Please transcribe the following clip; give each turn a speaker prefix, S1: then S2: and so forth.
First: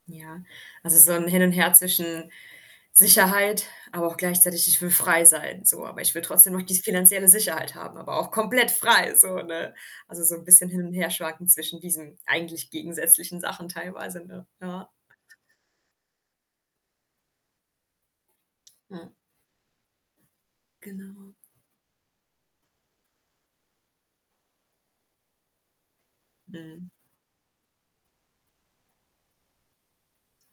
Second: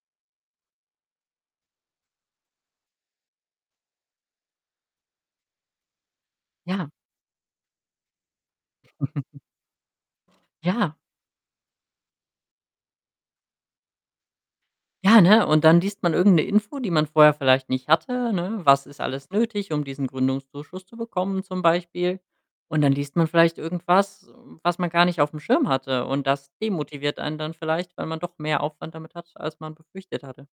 S1: Ja. Also, so 'n Hin und Her zwischen Sicherheit, aber auch gleichzeitig: „Ich will frei sein,“ so. „Aber ich will trotzdem noch die
S2: Ja.
S1: finanzielle Sicherheit haben, aber auch komplett frei“, so, ne? Also, so 'n bisschen hin und
S2: Ja.
S1: herschwanken zwischen diesen eigentlich gegensätzlichen Sachen teilweise, ne? Ja.
S2: Ja, ne, und dann liest man irgend 'ne Info, die man vorher vielleicht nicht hatte, ne? Was ist
S1: [unintelligible]
S2: alles nötig, um diesen Gründungszuschuss zu
S1: Genau.
S2: bekommen zum Beispiel? Und dann liest man vielleicht irgendwas, hm, was man gar nicht aufm Schirm hatte und das
S1: Mhm.
S2: demotiviert einen dann vielleicht, weil man doch mehr Aufwand damit hat, als man befürchtet hatte.